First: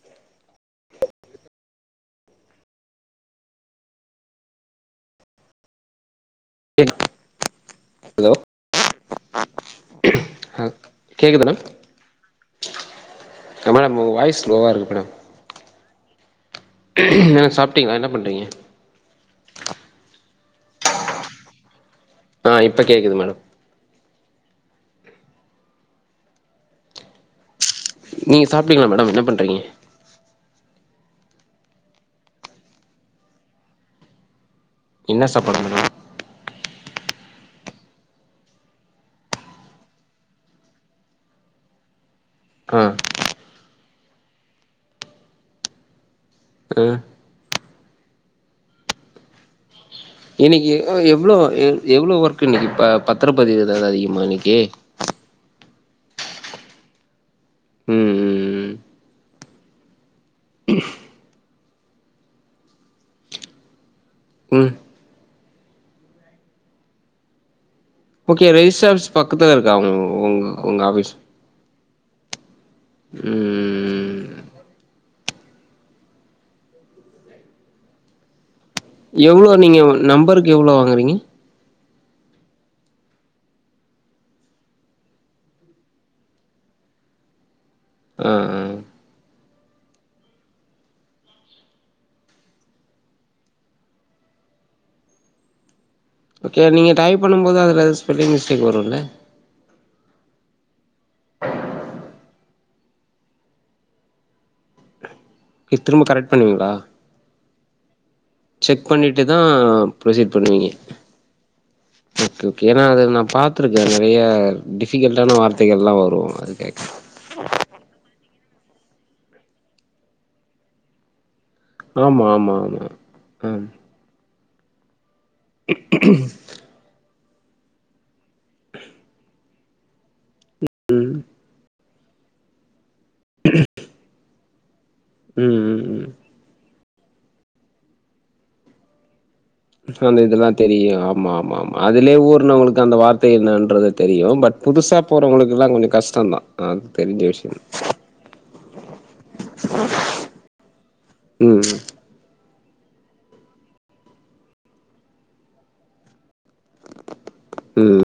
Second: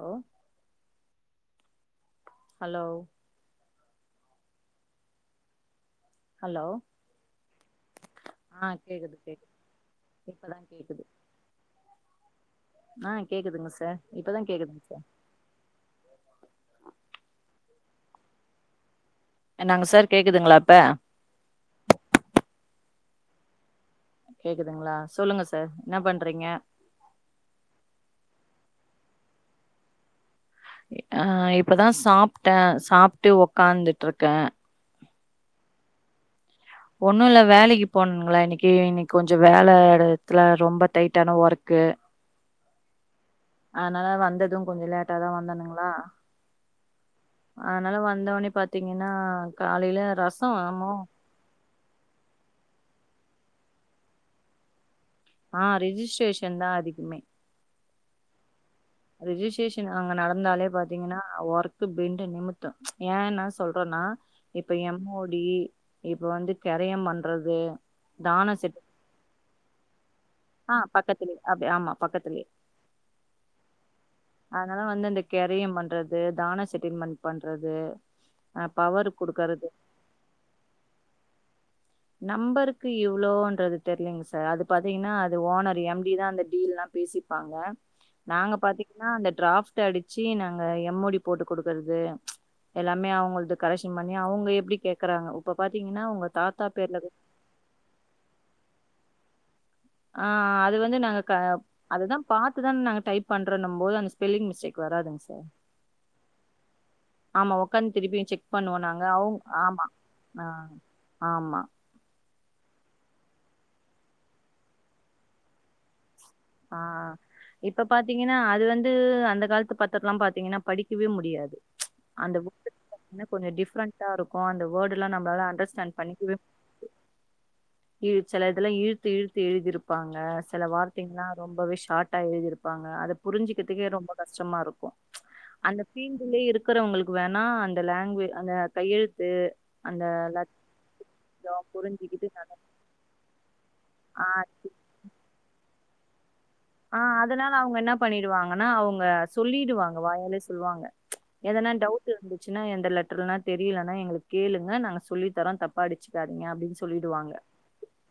Allow hello hello கேக் ஆ கேக்குது கேக்குது இப்ப தா அ கேக்குது கேக்குதா மேம் ஆ கேக்குதுங்க மேடம் சார் உங்க இப்பதா வாய்ஸ் ஸ்லோவா கேக்குதுங் சார் எதா சாப்ட்டீங்ளா, என்ன பண்றீங்க? என்னாங்க சார் கேக்குதுங்களா இப்ப? ஆ இப்ப கேக்குது மேடம் கேக்குதுங்களா சொல்லுங்க சார் என்ன பண்றீங்க? நீங்க சாப்டீங்களா மேடம் என்ன பண்றீங்க? எ அ இப்பதா சாப்ட்டே சாப்ட்டு ஒக்காந்துட்ருக்கே என்ன சாப்பாடுங்க [inaudible] ஒன்னுல்ல வேலைக்கு போணன்ங்ளா இன்னிக்கு இன்னிக் கொஞ்ச வேல எடத்துல ரொம்ப டைட்டான ஒர்க் கு ஆ அதுனலா வந்தது கொஞ்ச லேட்டா தா வந்தனுங்ளா ம் அதுனால வந்த உட்னே பாத்தீங்கன்னா க இன்னிக்கு உ எவ்ளோ எ எவ்ளோ ஒர்க் இன்னிக்கு பா பத் தர பதிவு எதாவ்து அதிகமா இன்னிக்கு? ஆ ரிஜிஸ்ட்ரேஷன் தா அதிகமே ம் ம் ரிஜிஸ்ட்ரேஷன் அங்க நடந்தாலே பாத்தீங்கனா ஒர்க்கு பெண்ட நிமுத்து ஏ நா சொல்றன்னா ம் இப்ப எம் ஓ டி இப்ப வந்து கெரயம் பண்றது ஓகே தான செட் ரெஜிஸ்ட்ர் ஆஃபிஸ் பக்கத்துல இருக்கா உங் உங்க ஆ உங்க ஆஃபீஸ் பக்கத்துலே அப்டி ஆமா பக்கத்துலயே ம் அதுனால வந்து அந்த கெரயம் பண்றது தான செட்டில்மெண்ட் பண்றது அ பவர் எவ்ளோ குடுக்கறது நீங்க நம்பருக்கு எவ்ளோ வாங்கறீங்க நம்பருக்கு இவ்ளோன்றது தெர்லீங்க சார் அது பாத்தீங்கனா அது ஓனர் எம் டி தா அந்த டீல்லா பேசிப்பாங்க ஆ நாங்க ஆ பாத்தீங்னா அந்த ட்ராஃப் ட் அடிச்சி நாங்க எம் ஓ டி போட்டு குடுக்கறது எல்லாமே அவுங்கள்து கரெக்சன் பண்ணி அவுங்க எப்டி கேக்கறாங்க உப்ப பாத்தீங்கனா உங்க தாத் எதா நீங்க டைப் பண்ணும்போது அதுல ஸ்பெல்லிங் மிஸ்டேக் வருல்ல ஆ அது வந்து நாங்க க அது தா பாத்து தான் நாங்க டைப் பண்றோனும்போது அந்த ஸ்பெல்லி்ங் மிஸ்டேக் வராதுங் இ திரும்ப கரெக்ட் பண்ணுவீங்ளா? ஆமா ஒக்காந் திருப்பியு செக் பண்ணுவோ நாங்க அவுங் தான் ஆமா ப்ரொசீட் ஆ பண்ணுவீங்க ஆமா ஓகே ஓகே ஏனா அது நா பாத்திருக்கே நெறையா டிஃபிகல்ட்டான வார்த்தைகள்லா வரு அது ஆ கேக்க இப்ப பாத்தீங்கனா அ து வந்து அந்த கால்த்து பத்தரல்லா பாத்தீங்கன்னா படிக்கவே முடியாது ஆமா அந்த ஆமா வோர்டு [inaudible] ஆமா மே கொஞ்ச ம் டிஃப்ரண்ட்டா இருக்கு அந்த வோர்டு ல்லா நம்ளால அண்டர்ஸ்டாண்ட் பண்ணிக்கவே இ செல இதல்லா இழுத்து இழுத்து எழுதிருப் பாங்க சில வார்த்தைங்ல்லா ம்பவே ஷாட்டா எழுதிருப்பாங்க அத புரிஞ்சிக்கிறதுக்கே ரொம்ப கஷ்டமாருக்கு ம் அந்த ம் ஃபீல்டுலே இரு க்கறவுங்களுக்கு வேணா அந்த லேங்வே அந்த கையெழு அந்த இதெல்லா தெரியு ஆமா லட்சோ ஆமா ஆமா அதுலே புரிஞ்சுக்கிட்டு ஊற்னவுங்களுக்கு அந்த வார்த்தை என்னன்றது ஆ தெரியு பட் புதுசா போறவங்களுக்கெல்லா கொஞ்ச கஷ்டந்தா அது ஆ தெரிஞ்ச அதனால விஷயம் அவுங்க என்ன பண்ணிடுவாங்கன்னா அவுங்க சொல்லிடுவாங்க வாயாலே சொல்லுவாங்க எதனா ம் டவுட் இருந்து ச்சின்னா எந்த லெட்டர்னா தெரியலன்னா எங்கள கேளுங்க நாங்க சொல்லி தரோம் தப்பா அடிச்சுக்கா நீங்க அப்டின்னு சொல்லிடுவாங்க ம்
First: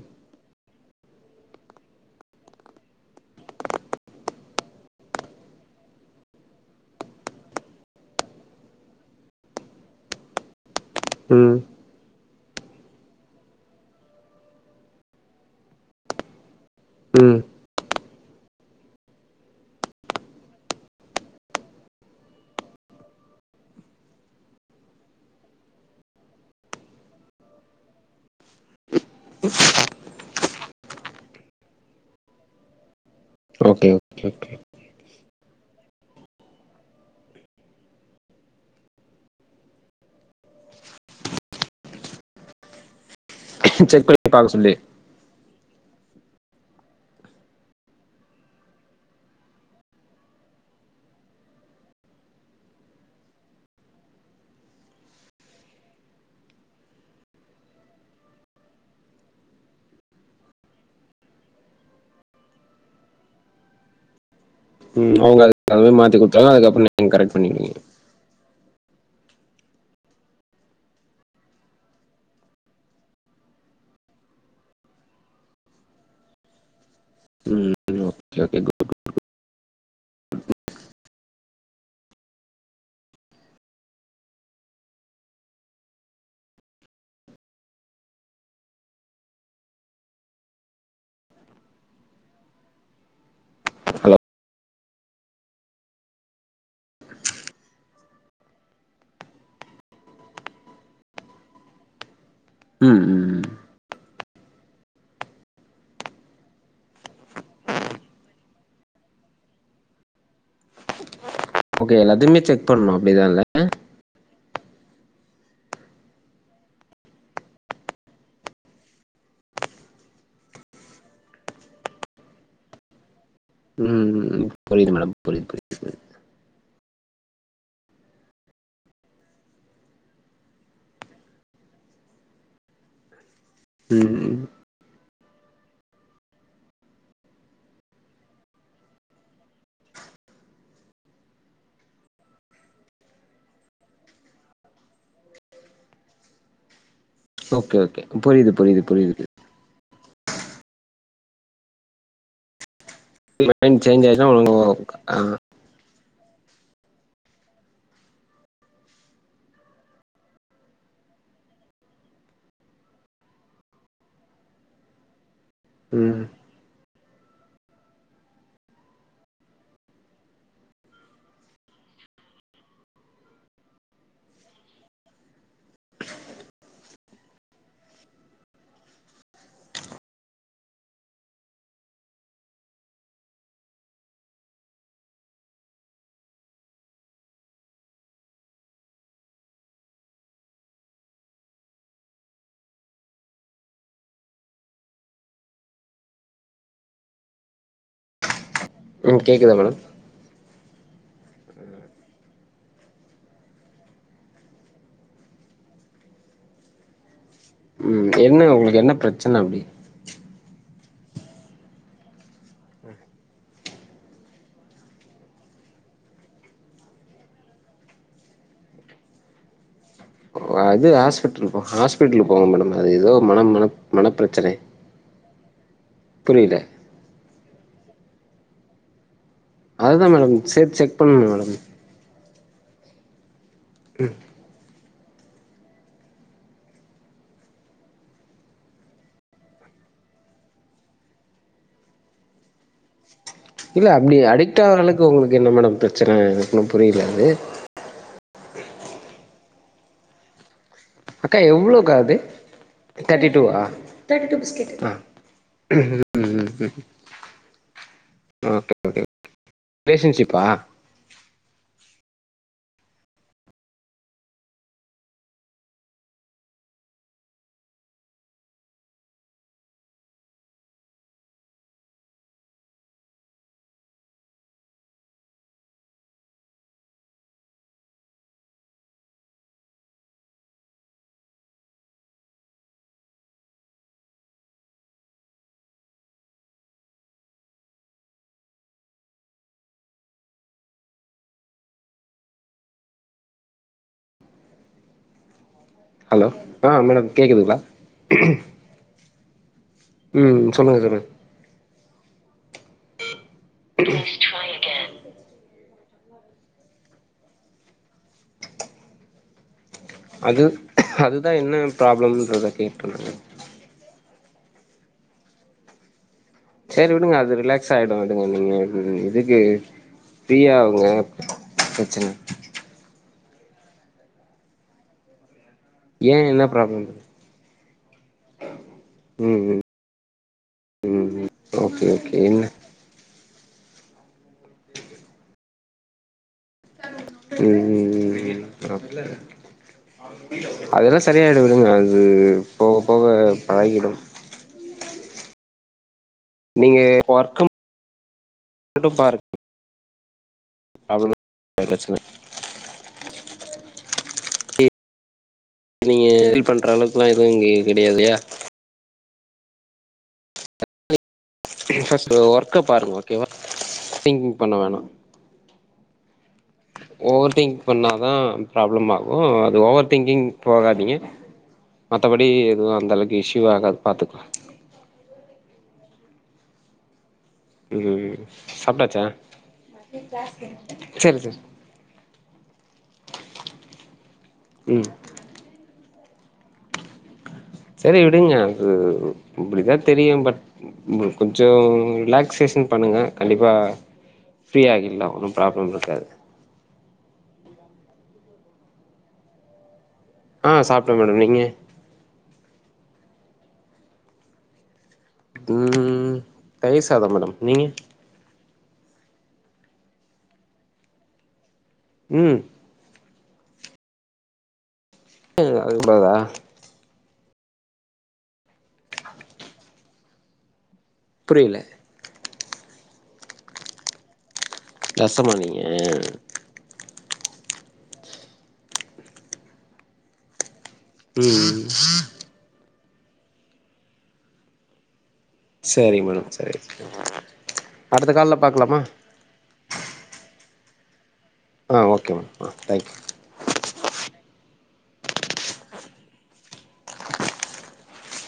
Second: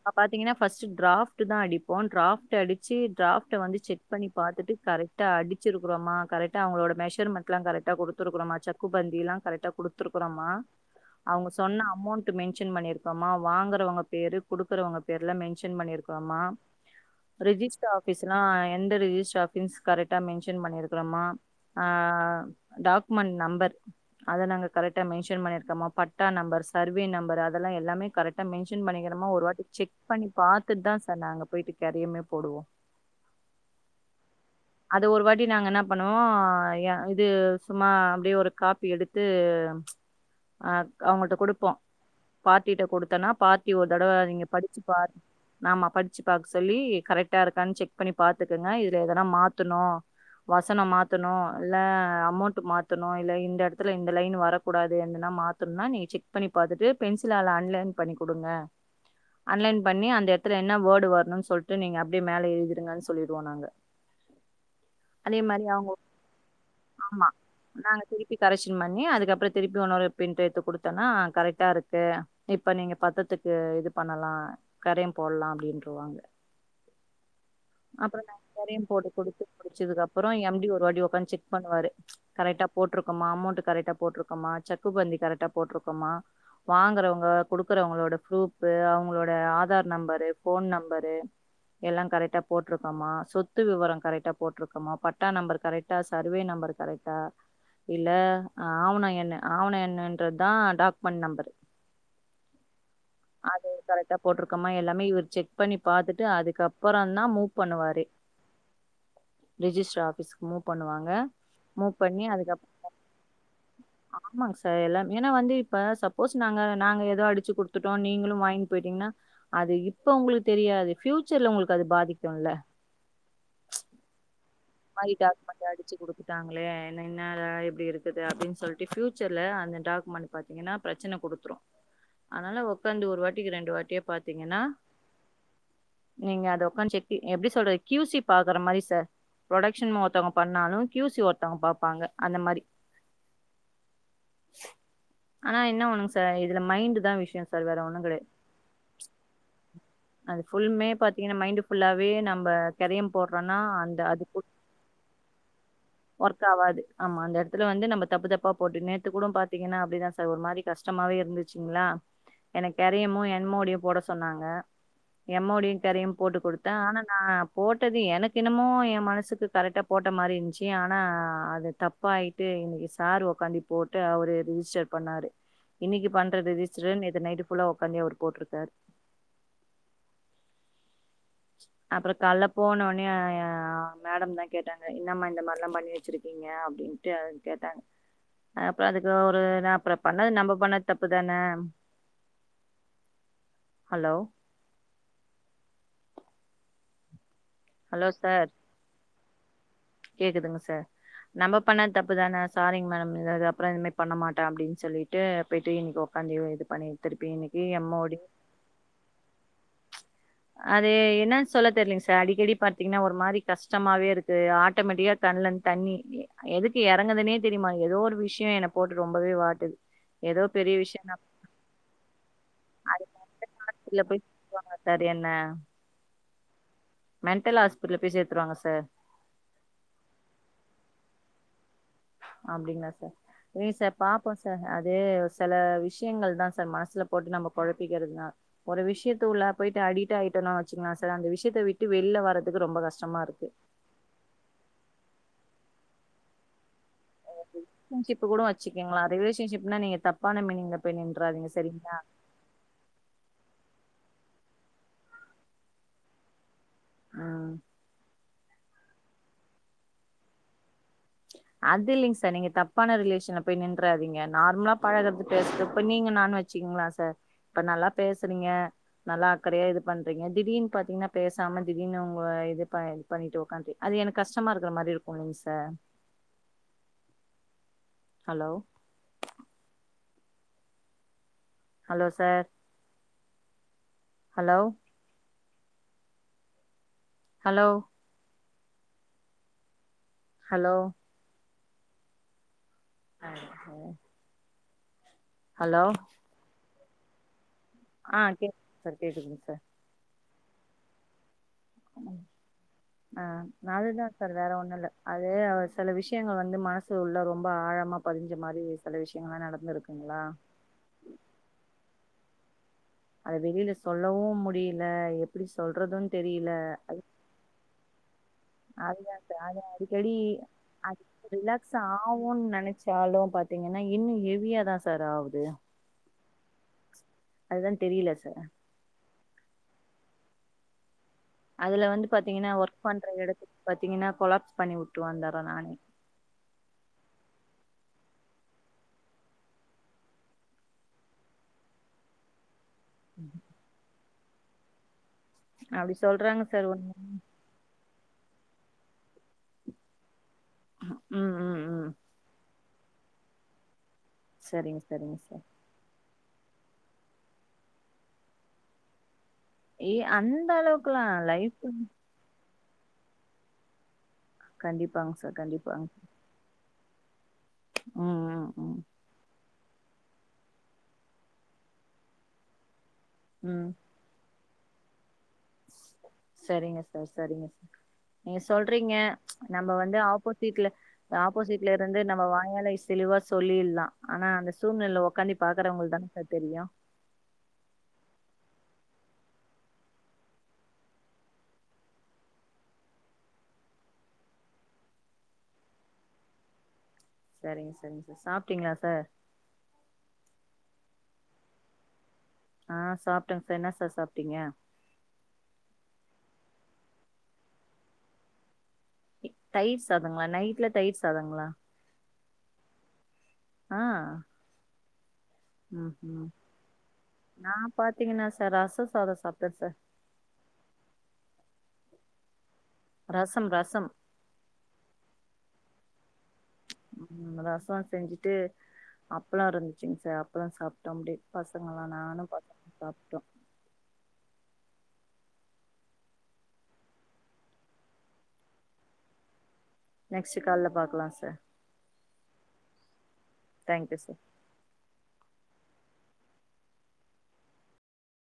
அப்ப பாத்தீங்கன்னா ஃபஸ்ட்டு டிராஃப்ட்டுதா அடிப்போ டிராஃப்ட் ட்ரு அடிச்சு டிராஃப்ட்ட வந்து செக் பண்ணி பாத்துட்டு கரெக்டா அடிச்சிருக்கிறோமா கரெக்டா அவுங்களோட மெஷர்மெண்ட் லா கரெக்டா குடுத்துருக்கிறோமா செக்குபந்திலா கரெக்டா குடுத்துருக்கிறோமா அவுங்க ம் சொன்ன அமௌண்ட் ட்ரு மென்ஷன் பண்ணிருக்கோமா வாங்கறவங்க பேரு குடுக்குறவங்க பேர்ல மென்ஷன் பண்ணிருக்கிறோமா ம் ரிஜிஸ்டர் ஆஃபீஸ்லா எந்த ரிஜிஸ்டர் ஆஃபீஸ் கரெக்டா மென்ஷன் பண்ணிருக்கிறோமா ஆ ஆ டாக்குமெண்ட் நம்பர் அத நாங்க கரெக்டா மென்ஷன் பண்ணிருக்கோமா பட்டா நம்பர் சர்வே நம்பர் இது அதெல்லா எல்லாமே கரெக்டா மென்ஷன் பண்ணிக்கிறோமா ஒருவாட்டி செக் பண்ணி பாத்துட்டுதா சார் நாங்க போயிட்டு கரியமே போடுவோ ஓகே ஓகே அது ஒருவாட்டி நாங்க என்ன பண்ணுவோ ஏ இது சும்மா அப்டியே ஒரு காப்பி எடுத்து ஆ அவுங்கள்ட்ட குடுப்போ பார்ட்டிட்ட குடுத்தன்னா பார்ட்டி ஒரு செக் தடவ அத பண்ணி நீங்க பாக்க சொல்லி படிச்சு பா ஆமா படிச்சு பாக்க சொல்லி கரெக்டா இருக்கான்னு செக் பண்ணி பாத்துக்குங்க இதுல எதனா மாத்தணு வசனம் மாத்தணு இல்ல அமௌண்டு மாத்தணு இல்ல இந்த எடத்துல இந்த லைனு வரக்கூடாது எதுன்னா மாத்தணுன்னா நீங்க செக் பண்ணி பாத்துட்டு பென்சிலால அன்லைன் பண்ணி குடுங்க அன்லைன் பண்ணி அந்த எடத்துல என்ன வேர்டு வரணுன்னு சொல்ட் ட்ரு நீங்க அப்டியே மேல எழுதிருங்கன்னு சொல்லிடுவோ நாங்க ம் அதே அவுங்க அதுக் மாரி அவங்க தகுந்தமேரி மாத்திக் குடுத்துருவாங்க அதுக்கப்புற நீங்க ஆமா கரெக்ட் பண்ணிடுவீங்க நாங்க திருப்பி கரெக்ஷன் பண்ணி அதுக்கப்புற திருப்பி உன்னோரு பிரிண்ட்டு எடுத்து குடுத்தேன்னா கரெக்டா இருக்கு இப்ப நீங்க பத்தத்துக்கு இது பண்ணலா கரையும் போட்லா அப்டின்ருவாங்க ம் அப்புற ஓகே நாங்க ஓகே கரையும் போட்டு குடுத்து முடிச்சதுக்கு அப்புற எம் டி ஒருவாட்டி உக்காந்து செக் பண்ணுவாரு கரெக்டா போட்ருக்கோமா அமௌண்ட்டு கரெக்டா போட்ருக்கோமா சக்கு பந்தி கரெக்டா போட்ருக்கோமா வாங்கறவங்க குடுக்குறவங்களோட ஃப்ரூஃபு அவுங்களோட ஆதார் நம்பரு ஃபோன் நம்பரு எல்லா கரெக்டா போட்ருக்கோமா சொத்து விவரம் ஹலோ கரெக்டா போட்ருக்கோமா பட்டா நம்பர் கரெக்டா சர்வே நம்பர் கரெக்டா இல்ல ஆவண எண்ண ஆவண எண்ணுன்றதுதா டாக்குமெண்ட் நம்பரு ம் ம் ட்டா போட்ருக்கோமா எல்லாமே இவர் செக் பண்ணி பாத்துட்டு அதுக்கப்பறந்தா மூவ் பண்ணுவாரு ரிஜிஸ்டர் ஆஃபிஸ்க்கு மூவ் பண்ணுவாங்க மூவ் ஓகே பண்ணி எல்லாத்தையுமே செக் அதுக்கப் பண்ணு அப்டிதான்ல்ல ஆமாங்க சார் எல்லாமே ஏன்னா வந்து இப்ப சப்போஸ் நாங்க நாங்க ஏதோ அடிச்சு குடுத்துட்டோ நீங்களு வாங்கிட் போயிட்டீங்கன்னா அது இப்ப உங்களுக்கு தெரியாது ஃபியூச்சர்ல உங்களுக்கு அது பாதிக்குல்ல ம் ம் புரியுது மேடம் புரியது புரியுது புரிது இல்லையா என்ன என்னடா இப்டி இருக்குது அப்டின்னு சொல்ட்டு ஃபியூச்சர்ல அந்த டாக்குமெண்ட் பாத்தீங்கன்னா பிரச்சன குடுத்துரு அதனால உக்காந்து ஒருவாட்டிக்கு ரெண்டுவாட்டியா ம் பாத்தீங்கன்னா நீங்க அத உக்கார்ந்து செக்கி எப்டி சொல்றது கியூ சி பாக்குற மாரி சார் ப்ரொடக்ஷன் ஒருத்தவங்க பண்ணாலு கியூ சி ஒருத்தவங்க பாப்பாங்க அந்த மாரி ஆனா என்ன ஒன்னுங்க சார் இதுல மைண்டுதா வி ஓகே ஓகே புரியுது புரியுது புரியுது அது ஃபுல்மே பாத்தீங்கன்னா மைண்டு ஃபுல்லாவே நம்ப [inaudible] மைண்ட் சேஞ்சாச்சுன்னா அவ்ளோதா ஆ ஒர்க் ஆவாது ஆமா அந்த எடத்துல வந்து நம்ப தப்பு தப்பா போட்டு நேத்துங்கூடோ பாத்தீங்கன்னா அப்டிதா சார் ஒரு மாரி கஷ்டமாவே இருந்துச்சுங்ளா எனக்கு கெரியமோ என்மோடியு போட சொன்னாங்க எம்மோடியு கெரையு ம் போட்டு குடுத்த ஆனா ந போட்டது எனக்கு எனமோ எ மனசுக்கு கரெக்டா போட்ட மாரி இருந்துச்சு ஆனா அது தப்ப ஆயிட்டு இன்னைக்கு சார் ஒக்காந்தி போட்டு அவரு ரிஜிஸ்டர் பண்ணாரு இன்னைக்கு பண்ற திஸ்டரு நேத்து நைட்டு ஃபுல்லா உட்காந்தி அவரு போட்டிருக்காரு ஆ அப்புற கால்ல போனோனே மேடம் தா கேட்டாங்க என்னமா இந்த மாரில்லா பண்ணி வச்சிருக்கீங்க அப்டின் ன்ட்டு அது கேட்டாங்க அ அப்புற அதுக்கு ஒரு ந அப்புற பண்ணது நம்ம பண்ணது தப்புதான ஹலோ ஹலோ சார் ம் கேக்குதா மேடம் கேக்குதுங்க சார் நம்ம பண்ண தப்பு தான சாரிங் மேடம் இதப்புற இத மாரி பண்ணமாட்டே அப்படின் சொல்லிட்டு போய்ட்டு ஈவ்னிங் பண்ணிரு இது பண்ணிரு ம் என்ன உங்களுக்கு என்ன பிரச்சனை அப்டி அது என்னன்னு சொல்ல தெரலங்க சார் அடிக்கடி பார்த்தீங்கன்னா ஒரு மாதிரி கஷ்டமாகவே இருக்குது ஆட்டோமேட்டிக்காக கண்ணலேருந்து தண்ணி எதுக்கு எறங்குதுனே தெரியமாட் ஏதோ ஒரு விஷய என்ன போட்டு ரொம்பவே வாட்டுது ஏதோ பெரிய அது விஷயோ நா ஹாஸ்பிட்டல் ஹாஸ்பிடலுக்கு போங்க மேடம் அது ஏதோ மன மன மனப் போய் பிரச்சனை சேத்துருவாங்க சார் என்ன புரில மெண்டல் ஹாஸ்பிடல் பேய் சேத்துருவாங்க சார் அதுதா மேடம் சேத் செக் பண்ணணு மேடம் அப்டிங்களா சார் நீ சார் பாப்போ சார் து செல விஷயங்கள் தா சார் மனசுல போட்டு நம்ம கொழப்பிக்கிறது தா ஒரு விஷயத்து உள்ள போயிட்டு அடிட் ஆயிட்டோ வச்சுக்கங்களா சார் அந்த விஷயத்த விட்டு வெளில வரறதுக்கு ரொம்ப கஷ்டமா இருக்கு இல்ல அப்டி அடிக்ட் ஆகுற அளக்கு உங்களுக்கு என்ன மேடம் பிரச்சனை எனக்கு ஒன்னு ரிலேஷன்ஷிப் கூட வச்சுக்கோங்களா ரிலேஷன்ஷிப்னா நீங்க தப்பான மீனிங்ல போய் அக்கா நின்றாதீங்க எவ்ளோக்கா சரிங்களா அது தட்டிடுவா தட்டி டு பிஸ்கட் ஆ ம் ம் ஒகே ஒகே ரிலேஷன்ஷிப்பா அது இல்லங் சார் நீங்க தப்பான ரிலேஷன் போய் நின்றாதீங்க நார்மலா பழகுறது பேசது இப்ப நீங்க நான் வச்சி ங்களா சார் இப்ப நல்லா பேசுறீங்க நல்லா அக்கறையா இது பண்றீங்க திடீனு பாத்தீங்ன்னா பேசாம திடீனு உங்க இது இ பண்ணிட்டு உக்காதி அது எனக்கு கஷ்டமா இருக்கற மாரி இருக்குல்லங்க sir hello hello sir hello hello hello ஆ ஹலோ ஆ மேடம் கேக்குதுங்களா ஆ கேக்குது சார் கேக்குதுங்க சார் ம் சொல்லுங்க தோழி ஆ அதுதா சார் வேற ஒண்ணுல்ல அதே அவச செல விஷயங்கள் வந்து மனசு உள்ள ரொம்ப ஆழமா பதிஞ்ச மாரி சில விஷயங்கள்லா நடந்துருக்கு அது அதுதா என்ன ப்ராப்ளம்ன்றது அது வெளியில சொல்லவு முடியல எப்படி சொல்றதுன் தெரியல சரி விடுங்க அது ரிலாக்ஸ் ஆயிடு விடுங்க நீங்க அதுதாந்த இதுக்கு அத அடிக்கடி ஃப்ரீயாவுங்க அது பிரச்சன ரிலாக்ஸ்ஸாவுன் நெனச்சாலும் பாத்தீங்கன்னா இன்னு ஹெவியாதா சார் ஆவுது ஏ என்ன ப்ராப்ளம் அதுதா தெரியல சார் ம் ம் ம் அதுல வந்து பாத்தீங்கன்னா ஒர்க் பண்ற எடத் பாத்தீங்கன்னா கொலாப்ஸ் பண்ணி வுட்டு வந்தற்ற நானே ம் ம் ம் பிராப்ள அதெல்லா செரியாயிடு அது போக போக பழக்கிடும் அப்டி சொல்றாங்க சார் ஒண்ணே விடும் பாருக் அதுனால் ம் ம் வர ம் ப்ரச்சன செரிங்க சொரிங்க சார் நீங்க ஹெல்ப் பண்ற அளவுக்குல்லா எதுவு இங்க கெடையாதுயா ஏ அந்த அளவுக்குல்லா லைஃப்ஃபுன் அக்கா பாருங்க ஓகேவா திங்கிங் பண்ண வேணா கண்டிப்பாங்க சார் கண்டிப்பாங் ஓவர் திங்க் பண்ணாதா ம் ம் ம் ப்ராப்ளம் ஆகு ஓவர் திங்கிங் போகாதீங்க மத்தபடி எதுவு அந்த அளவுக் இஸ்யூ ம் ஆகாது பாத்துக்லா செரிங்க சார் செரிங்க சார் ம் நீங்க சொல்றீங்க சாப்ட்டாச்சா நம்ப வந்து ஆப்போசிட்ல சரி சரி ஆப்போசிட்லருந்து நம்ப வாங் வேலை செளிவா சொல்லில்லா ஆனா அந்த ம் சூழ்நில ஒக்காந்தி பாக்கறவங்கள் இதானுங்க சார் தெரியு விடுங்க விடுங்க அது இப்டிதா தெரியு பட் உங்களுக்கு கொஞ்சோ ரிலாக்சேஷன் பண்ணுங்க கண்டிப்பா ஃப்ரீயாகில்லா ஒன்னும் ப்ராப்ளம் இருக்காது செரிங்க சொரிங்க சார் சாப்ட்டீங்ளா சார் ஆ சாப்ட்ட மேடம் நீங்க அ சாப்ட்ட சார் என்ன சார் சாப்ட்டீங்க ம் தயிர்சாதோ மேடம் நீங்க தயிர் சாதங்ளா நைட்ல தயிர் சாதங்ளா ம் ஆ இல்ல இல்ல அது ம் உண்மதா ம் நா பாத்தீங்ன்னா சார் ரச சாதோ சாப்ட்ட சார் புரில ரசம் ரசம் ரசமா நீங்க ம் ரசோ செஞ்சிட்டு அப்ளோ‌ இருந்துச்சிங் சார் அப்ளோ சாப் டோ அப்டியே ம் பசங்காள்ளா நானும் பசங்க சாப்ட்டோ செரி மேடம் செரி செரி அடுத்த கால்ல பாக்கலாமா நெக்ஸ்ட்டு‌ கால்ல பாக்கலா சார் அ ஓகேமா அ தேங்க்யூ தேங்க்யூ சார்